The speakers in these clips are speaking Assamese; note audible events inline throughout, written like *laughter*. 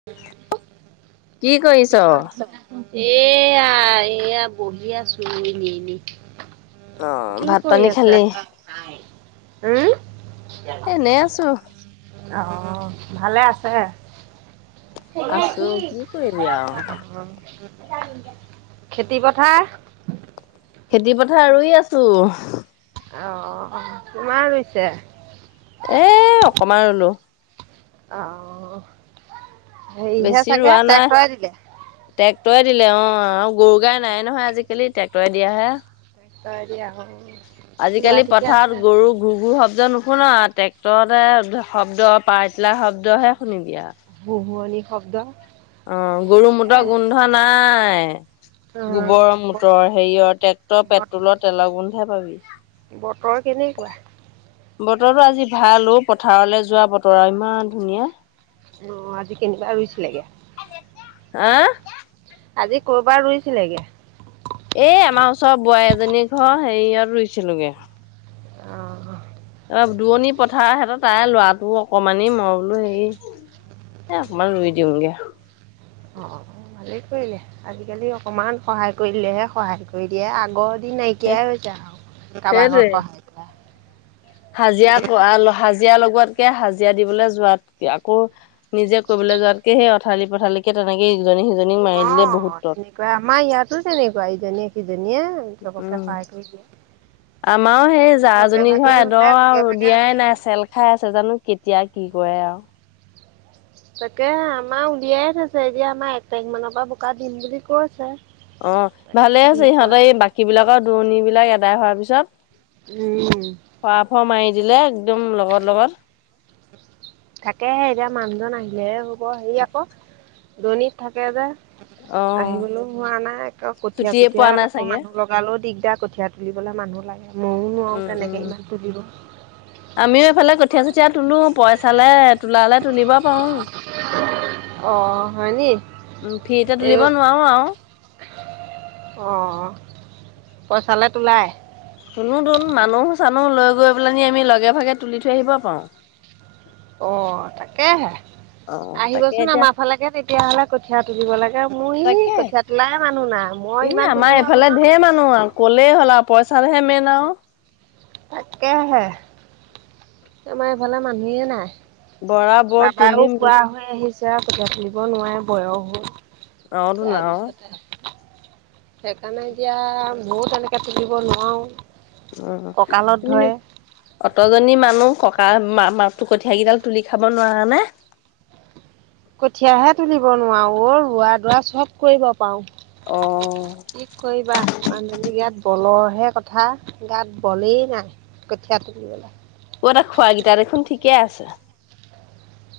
*inaudible* কি কৰি এয়া এইয়া বহিয়া চৰি নি নি অ' কি ভাত কৰি পানী খালি? আছা উম এনেই আছো আহ ভালে আছে সেই আছো কি কৰিবি আৰু খেতি পথাৰ খেতি পথাৰ ৰুয় আছো অ তোমাৰ লৈছে এ অকমান ৰুলো অ হেৰিহে বেছি চাগে ৰোৱা নাই। চেক কৰাই দিলে ট্ৰেক্টৰে দিলে অ, আৰু গৰু গাই নাই নহয় আজিকালি ট্ৰেক্টৰে দিয়াহে। *inaudible* ল'ৰা আজিকালি ঠিকে আছে? পথাৰত গৰু গুৰু গুৰ শব্দ নুশুন ট্ৰেক্টৰতে শব্দ পাৰতিলা শব্দহে শুনিবি আৰু। ভুহুৱনিী শব্দ। অ, গৰু মটৰ গোন্ধ নাই। গোবৰৰ ব মটৰ হেৰিয়ৰ ট্ৰেক্টৰ বত পেট্ৰলৰ তেলৰ গোন্ধে পাবি। ঘৰ কেনেকুৱা? বতৰটো আজি ভালো পথাৰলৈ যোৱা বতৰ আৰু ইমান ধুনীয়া। অ, আজি কেনিবা ৰুইছিলেগে? হা? আজি কৰ'ৰবাত ৰুইছিলেগ? এই আমাৰ ওচৰ বোৱাৰী এজনী ঘৰ হেৰিয়ত ৰুইছিলোগে। আহ, অ দুৰণি পথাৰ হেঁতৰ তাই ল'ৰাটো অকমানি মই বোলো হেৰি এ অকমান ৰুই দিওঁগে। অ, ভালেই কৰিলে আজিকালি অকমান সহায় কৰিলেহে সহায় কৰি দিয়ে আগত সেই নাইকিয়াই হৈ হৈছে আৰু কাৰোবাক সেইটোৱে ঘত ক়াই হাজিৰা হাজিৰা লগোৱাতকে হাজিৰা দিবলৈ যোৱাতক আকৌ নিজে কৰিবলৈ যোৱাতকে সেই অথালি পথালিকে তেনেকে ইজনী সিজনীক মাৰি দিলে অঁ বহুত তট। তেনেকুৱা আমাৰ ইয়াতো তেনেকুৱা ইজনীয়ে সিজনীয়ে উম চকে সহায় কৰি দিয়ে। আমাৰো সেই লগে জাজী ভাগে ঘৰ এডৰ ৰুলে লগে আৰু ভাগে ৰৰুদিয়াই আজৰি নাই হয় চেল খাই আছে জানো কেতিয়া কি কৰে আৰু। তাকে আমাৰ উলিয়াইে থৈছে এতিয়া আমাৰ এক তাৰিখ মানৰ পৰা বোকা দিম বুলি কৈছে। অ, ভালে কি আছে কয় ইহঁতেৰ এই বাকী বিলাকৰ দূৰণ বিলাক আদায় হোৱাৰ পিছত উম, খোৱা ফোৱা মাৰি দিলে একদম লগৰ লগত থাকেহে এতিয়া মানুহজন আহিলেহে হ'ব। হেৰি আকৌ দূৰণীত থাকে যে। অ আহিবলৈও হোৱা নাই এক কঠীয়া ছুটিয়ে চঠিয় পোৱা নাই আকৌ চাগে মানুহ লগ কালো দিগদাৰ কঠীয়াা তুলিবলৈ মানুহ লাগে ময়ো নোৱাৰো উম তেনেকে উম ইমান তুলিব। আমিও এইফালে কঠীয়া চঠীয়া তোলো পইচালে তোলালে তুলিব পাৰো। অঁ হয়নি উম, ফ্ৰীতে তুলিব নোৱাৰো আৰু। অ, পইচালৈ তোলাই? টোনো টোন মানুহ চানুহ লৈ গৈ পেলি আমি লগে ভাগে তুলি থৈ আহিব পাৰোঁ। অ, তাকেহে। অ তাকে আহিবচোন এতিয়া আমাৰ ফালেকে তেতিয়াহলে কঠীয়া তুলিব লাগে মোৰ ই তাকে কঠীয়াত ওলাই মানুহ না মই ইমান তুলিব *inaudible* নোৱাৰোঁ ধেৰ মানুহ আৰু। ক'লেই হ'ল আৰু পইচাহে মেইন আৰু। তাকেহে। আমাৰ এইফালে মানুহে নাই, বৰা বৰ বাবাও তুলিম পোৱা অ হয়। আহিছে আৰু পঠিয়ীয়া খুলিব নোৱাৰে বয়সো তোন তাৰ আৰু পিছতে সেইকাৰণে এতিয়া ময়ো তেনেকে *inaudible* নোৱাৰো। অ, *inaudible* অতজনী মানুহ ককা কঠীয়া কেইডাল তুলি খাব নোৱাৰানে? কঠিয়াহে তুলিব নোৱাৰো অ, ৰোৱা দোৱা চব কৰিব পাৰো। অ, কি কৰিবা মানুহজনী গাত বলৰহে কথা গাত বলেই নাই। কঠীয়া তুলিবলে। ক'তা খোৱ গীটা দেখোন ঠিকে আছে।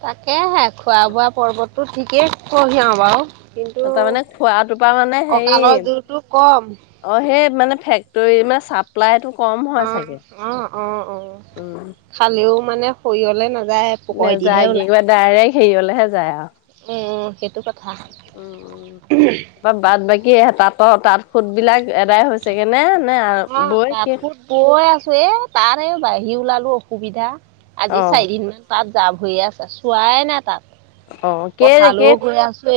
তাকেহে খোৱা বোৱা পৰ্বতটো ঠিকেই কঢ়িয়াই বাৰু। কিন্তু তাৰমানে খোৱাটোৰ পৰা মানে হেৰি কঁকালৰ জোৰতটো কম অ', সেই মানে ফেক্টৰী মানে চাপ চপ্লাইতটো কম অ হয় চাগে অ অ অ খালেও মানে সৰিয়লে নাযায় পকৰেদিহে নেযায় কি কিবা ডাইৰেক্ট হেৰিবলেহে যায় আৰু অ', অ', সেইটো কথা। উম উ তাৰপৰা বাট বাকী তাঁতৰ তাঁত ফুত বিলাক এদাই হৈছে। চাগেনে নে অঁ বই তাঁত কি সুত বৈ আছো এ তাৰে বাহি ওলালো অসুবিধা অ আজি চাৰিদিন মান তাত যা ভৰিয়ে আছে চোৱাই নাই তাত অ', কে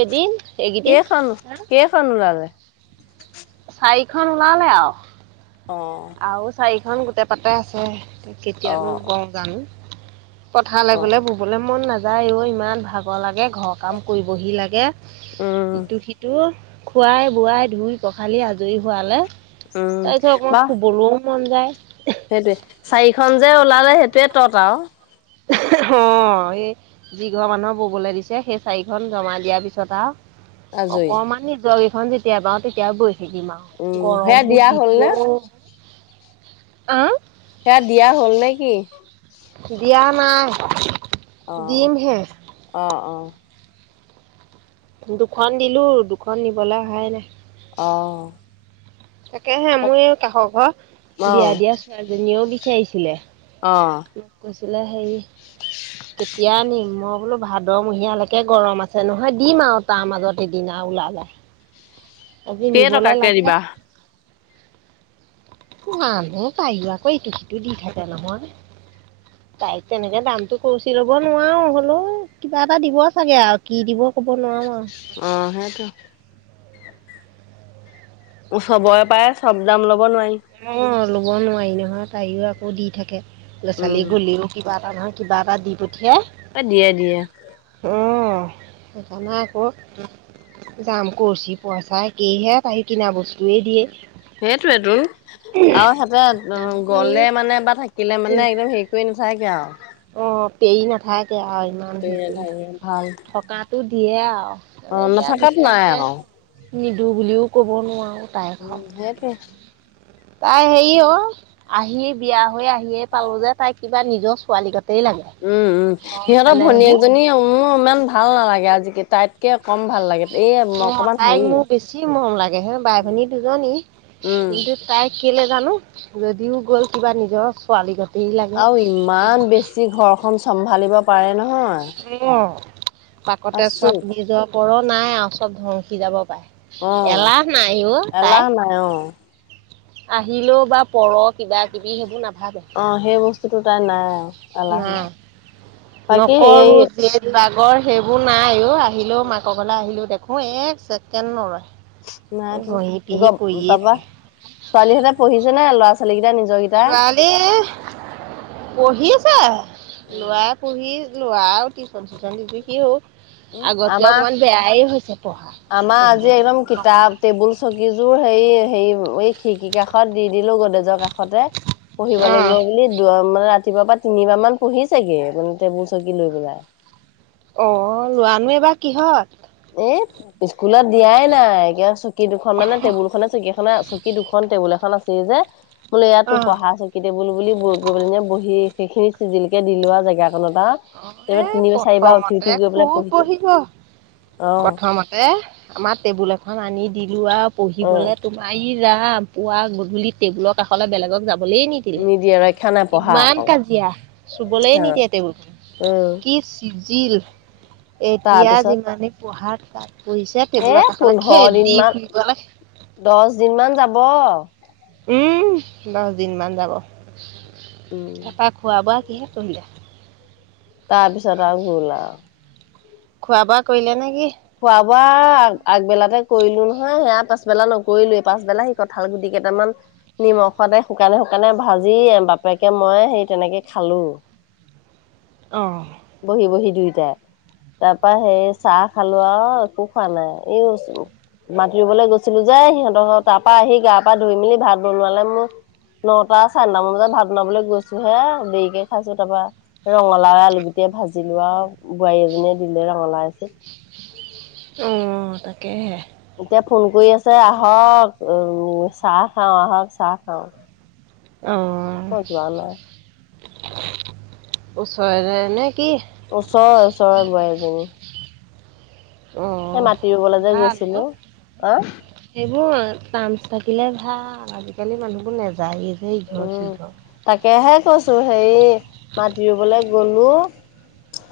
এদিন কে এইকেইদিন খান কে খানু ওলালে চাৰিখন ওলালে আও। অ'। আৰু চাৰিখন গোটেই পাতে আছে অ কেতিয়ানো বো জানো পথালৈ অ গ'লে বুবলৈ মন নাযায় অ', ইমান ভাগৰ লাগে ঘৰ কাম কৰিবহি লাগে। উম ইটো সিটো খুৱাই বোৱাই ধুই পখালি আজৰি হোৱালে। উম তাৰপিছত অকমান বা শুবলৈও মন যায়। সেইটোৱে চাৰিখন যে ওলালে সেইটোৱে তত আৰু অ', সেই যিঘৰ মানুহক ব'বলৈ দিছে সেই চাৰিখন জমা দিয়াৰ পিছত আৰু আজৰি অকমান নিজৰ কেইখন যেতিয়া বৈ তেতিয়াও বৈ থাকিম আৰু। উম সেয়া গৰমো দিয়া হ'ল নে যিটো আহ। সেয়া দিয়া হ'ল নে কি? দিয়া নাই অ দিম হে। অ', অ'। দুখন দিলো দুখন নিবলৈ অহাই নাই। অ'। তাকেহে মোৰ এই কাষৰ ঘৰ অ বিয়া দিয়া ছোৱালীজনীয়েও বিচাৰিছিলে। অ'। কৈছিলে সেই কেতিয়া নিম মই বোলো ভাদমহিয়ালৈকে গৰম আছে নহয় দিম আৰু। তাৰ মাজত সেইদিনা ওলালে আজি কেই নিবলে টকাকে লাগে। দিবা মানুহো পাই আকৌ এইটো সিটো দি থাকে নহয়। তাইক তেনেকে দামটো কচি ল'ব নোৱাৰো হলেও কিবা এটা দিব চাগে আৰু কি দিব ক'ব নোৱাৰো আৰু। অহ সেইটো। চবৰে পায় চব দাম ল'ব নোৱাৰি। অ', ল'ব নোৱাৰি নহয় তাইও আকৌ দি থাকে উম গছালি গলেও কিবা এটা নহয়। কিবা এটা দি পঠিয়াই। এ দিয়ে দিয়ে। উম, সেইকাৰণে আকৌ যাম কৰছি পইচা একেইহে তাকি কিনা বস্তুৱয়ে দিয়ে। সেইটোয়েতো আৰু সিহঁতে সেইকাৰণে গলে মানে বা থাকিলে এই মানে একদম সেই কুই নাথাকে আৰু অ', পেৰি নাথাকে আৰু ইমান হেৰি কৰি নাথাকে ভাল থকাটো দিয়ে আৰু। মানে অ', এতিয়া নথাকাতে নাই বিচাৰিছে আৰু। নিদো বুলিও ক'ব নোৱাৰোঁ। তাইক উম, আৰু সেইটোয়ে। তাই হেৰি অ', আহি বিয়া হৈ আহিয়ে পালো যে তাই কিবা নিজৰ ছোৱালী কতেই লাগে। উম, উম মৰম সিহঁতৰ চেনেহ ভনীয়েক সেইবোৰ জনী উম উম মোৰ ইমান ভাল নালাগে আজিকালি তাইতকে কম ভাল লাগে। এই অ', অকমান তাইক হেৰি মোৰ বেছি মৰম লাগে হে বাই ভনী দুজনী উম কিন্তু তাই কেইলে জানো যদিও গ'ল কিবা নিজৰ ছোৱালী কথ আৰু ইমান বেছি, ঘৰখন চম্ভালিব পাৰে ন। উম, পাকতে চৱা আচৰিত নিজৰ পৰো নাই আৰু চব ধ্বংসি যাব অ পাৰে। এলাহ নাই অ এলাহ তাই। নাই অ আহিলেও বা পৰ কিবা কিবি সেইবোৰ নাভাবে। অ', সেই বস্তুটো তাই নাই আৰু এলাহ নাই বাকী নকৰো এই জেদ বাগৰ সেইবোৰ নাইও, আহিলোও মাকৰ ঘাললে আহিলো দেখো এক চছেকেণ্ড নৰয়। নাইটো ঘঁহি পিহি কৰিয়ে গতাৰপৰা থাকে ছোৱালীহঁতে পঢ়িছে নাই ল'ৰা ছোৱালী কেইটা নিজ ছোৱালী পঢ়ি আছে, লোৱা উম পঢ়ি লোৱা আৰু টিউশন চিচন দিছো সি হ'ল। আগতকে আমাৰ অকমান বেয়াই হৈছে পঢ়া আমাৰ পঢ়িব আজি ম একদম নক কিতাপ টেবুল চকীযোৰ হে হেৰি এই খিৰিকী কাষত দি দিলো গদেজৰ কাষ তে পঢ়িব অ লাগিব বুলি মানে ৰাতিপুৱা পা তিনিবাৰ মান পঢ়ি চাগে মানে টেবুল চকী লৈ পেলাই। অ' লোৱানো এইবাৰ কিহত। এই স্কুলত দিয়াই নাই, কিয় চকী দুখন মানে টেবুল খনে চকী খনে চকী দুখন টেবুল এখন আছে। যে বোলে ইয়াত তো অ পঢ়া কটেবুল বুলি বগৈ পেলনে বহি সেইখিনি চিজিলিকৈ দি লোৱা জেগাকখন এটা আৰু। অ' এ এইবাৰ তিনিবাৰ চাৰিবাৰ উঠি উঠি প্ৰথমতে গৈ পেলাই খুব পঢ়িছে পঢ়িব। অ প্ৰথমতে আমাৰ টেবুল এখন আনি দিলো আৰু অ পঢ়িবলে তোমাৰ মাৰ ৰা পুৱা গধূলি টেবুলৰ কাষলৈ বেলেগক যাবলেই নেকি নিদিয়ে ৰক্ষা নাই পঢ়া ইমান আকৌ কাজিয়া, চুবলৈ অ নিদিয়া টেবুলটো। উম কি চিজিল, এতিয়া তাৰপিছত যিমানে পঢ়াত তাত পৰিছে। এ টেবুলৰ কাষলে, পোন্ধৰ দিন খেদি মান ফুৰিব লাগে। দহ দিন মান যাব উম, দহ দিন মান যাব, তাপা খোৱা বোৱা কিহে কৰিলে তাৰ পিছত আৰু হল আৰু। খোৱা বোৱা কৰিলে নে কি? খোৱা বোৱা আগবেলাতে কৰিলো নহয়, সেয়া পাছবেলা নকৰিলো, এই পাছবেলা সি কঁঠাল গুটি কেইটামান নিমখতে শুকানে, শুকানে, ভাজি, বাপেকে মই হে তেনেকে খালো। অ'। বহি, বহি, দুইটাই তাৰ পা সেই চাহ খালো আহ, একো খোৱা নাই এই মাতি ৰুবলৈ গৈছিলো যে, সিহঁতৰ তাৰ পৰা আহি গা পা ধুই মেলি ভাত বনোৱালে মোৰ নটা চাৰে নটামান বজাত, ভাত বনাবলৈ গৈছো হে দেৰিকে খাইছো তাৰপৰা। ৰঙালাও আলু গুটিয়ে ভাজিলো আৰু, বোৱাৰী এজনীয়ে দিলে ৰঙালাউ আছিল। অ' তাকেহে। এতিয়া ফোন কৰি আছে, আহক চাহ খাওঁ আহক চাহ খাওঁ। অ' মই যোৱা নাই ওচৰেৰে নে কি? ওচৰৰ ওচৰৰ বোৱাৰী জনী। অ' ৰুবলৈ যে ভাল। গৈছিলো অ সেইবোৰ চান্স থাকিলে ভাল আজিকালি মানুহবোৰ নেযায় যে। ইঘৰ সিঘৰ। তাকেহে কৈছোঁ, হেৰি মাতি ৰুবলৈ গ'লোঁ।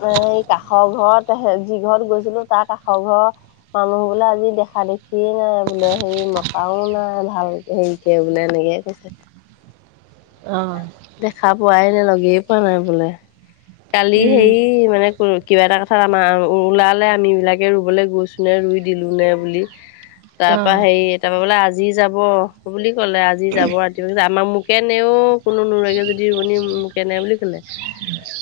এ কাষৰ ঘৰত, যি ঘৰত গৈছিলো তাৰ কাষৰ ঘৰ মানুহ বোলে আজি দেখা দেখিয়ে নাই, বোলে হেৰি মতাও নাই ভাল হেৰি *unintelligible* বোলে এনেকৈ কৈছে। অ'। দেখা পোৱাই নে, লগেই পোৱা নাই বোলে কালি হে মানে। কিবা এটা কথাত আমাৰ ওলালে, আমি বিলাকে ৰুবলৈ গৈছো নে, ৰুই দিলো নে বুলি। তাৰপা অ', হেৰি তাৰ পা বোলে আজি যাব বুলি কলে আজি যাব। আমাৰ মোকে নেও কোনো নুৰুগে যদি ৰোৱনী মোকে নে বুলি ক'লে।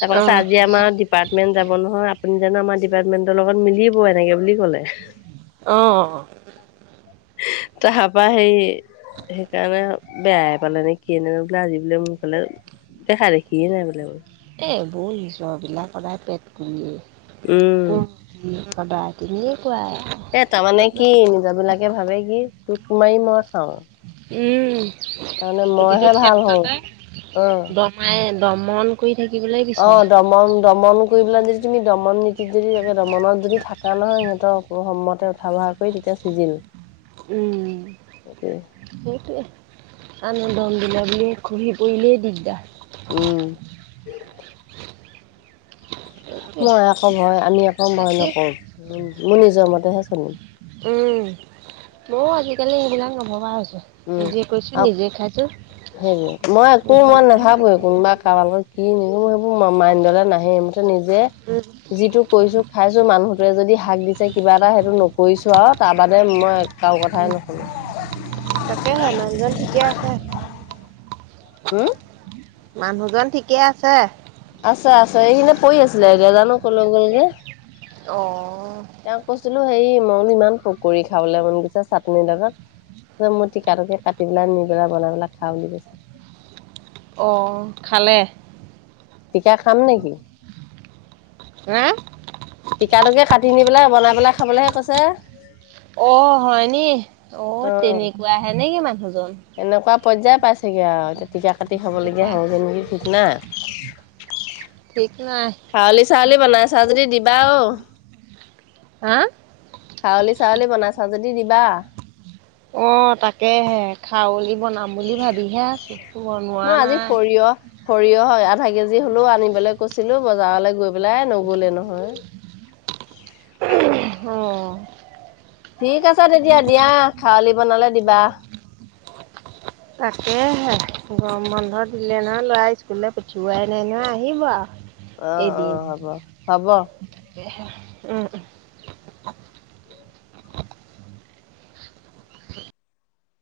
তাৰপা কৈছে অ', আজি আমাৰ ডিপাৰ্টমেন্ট যাব নহয় আপুনি জানো আমাৰ ডিপাৰ্টমেন্টৰ লগত মিলিব এনেকে বুলি ক'লে। অ'। তাৰপা হেৰি সেইকাৰণে বেয়াই পালে নে কি ন বোলে আজি বোলে মোৰফালে দেখা দেখিয়ে নাই বোলে। এই বৌ নিজৰ বিলাক সদায় পেট কুলিয়ে। উম, *unintelligible* তেনেকুৱাই। আৰু এ তাৰমানে কৰিবা। কি নিজৰবিলাকে ভাবে কি তোক মাৰি মই খাওঁ। উম, তাৰমানে প্ৰতিটো মইহে ভাল হওঁ ক্ষেত্ৰতে অ'। দ মাই দমন কৰি থাকিবলৈ অ' বিচাৰে। দমন দমন কৰি পেলাই যদি তুমি দমন নীতিত যদি তাকে দমনত যদি থকা নহয় সিহঁতক মোৰ সমতে উঠা বঢ়া কৰি তেতিয়া চিজিল। উম। সেইটোৱে সেইটোয়ে আনন্দ মন্দিল বুলি ঘূৰি পৰিলেই দিগদাৰ। উম। সেইটোৱে মই আকৌ ভয় আমি একৌ ভয় বাকী নকৰওঁ মই নিজৰ মতেহে চলিম। ময়ো আজিকালি এইবিলাক নভবা হৈছোঁ। উম, আৰু হেৰি মই একো নিজৰ মই মতেহে নাভাবোৱ থাকিম কোনোবা কাৰোবা লগত উম, মোৰ এইবোৰ মাইণ্ডলে নাহে মুঠতে নিজে *inaudible* যিটো কৰিছো খাইছো মানুহটোৱে যদি হাক দিছে কিবা এটা সেইটো নকৰিছো আৰু তাৰ বাদে মই কাৰো কথাই নুশুনো। তাকে হে মানুহজন ঠিকে আছে? হম? মানুহজন ঠিকে আছে? আছে আছে এইখিনিতে পৰি আছিলে এতিয়া জানো ক'লে গ'লগে। অ'। তেওঁক কৈছিলো হেৰি মই ইমান পকৰি খাবলৈ মন গৈছো চাটনি লগত। তাৰপিছত মোৰ টিকা তোকে কাটি পেলাই নি পেলাই বনাই পেলাই খা বুলি কৈছে। অ', খালে? টিকা খাম নেকি? হা? টিকা তোকে কাটি নি পেলাই বনাই পেলাই খাবলৈহে কৈছে। অ', হয় নি অ' তেনেকুৱা হে নেকি মানুহজন। এনেকুৱা পৰ্যায় পাইছেগে আৰু এতিয়া টিকা কাটি খাবলগীয়া উপায় হ যে নাই নেকি ঠিক নাই। ঠিক নাই। খাৰলি চাৰলি বনাই চা যদি দিবা আৰু। হা? খাৰলি চাৰলি বনাই চা যদি দিবা। অ', তাকেহে খাৰলি বনাম বুলি ভাবিহে আছো বনোৱা মই আজি নাই। সৰিয়হ সৰিয়হ আধা কেজি হ'লেও আনিবলৈ কৈছিলো বজাৰলৈ গৈ পেলাই নগ'লে নহয়। *inaudible* অ'। ঠিক আছে তেতিয়া দিয়া খাৰলি বনালে দিবা। তাকেহে গৰম বন্ধ দিলে নহয় ল'ৰা স্কুললৈ পঠিওৱাই নাই নহয় আহিব আৰু। অ', অ', হ'ব হ'ব। তাকেহে উম।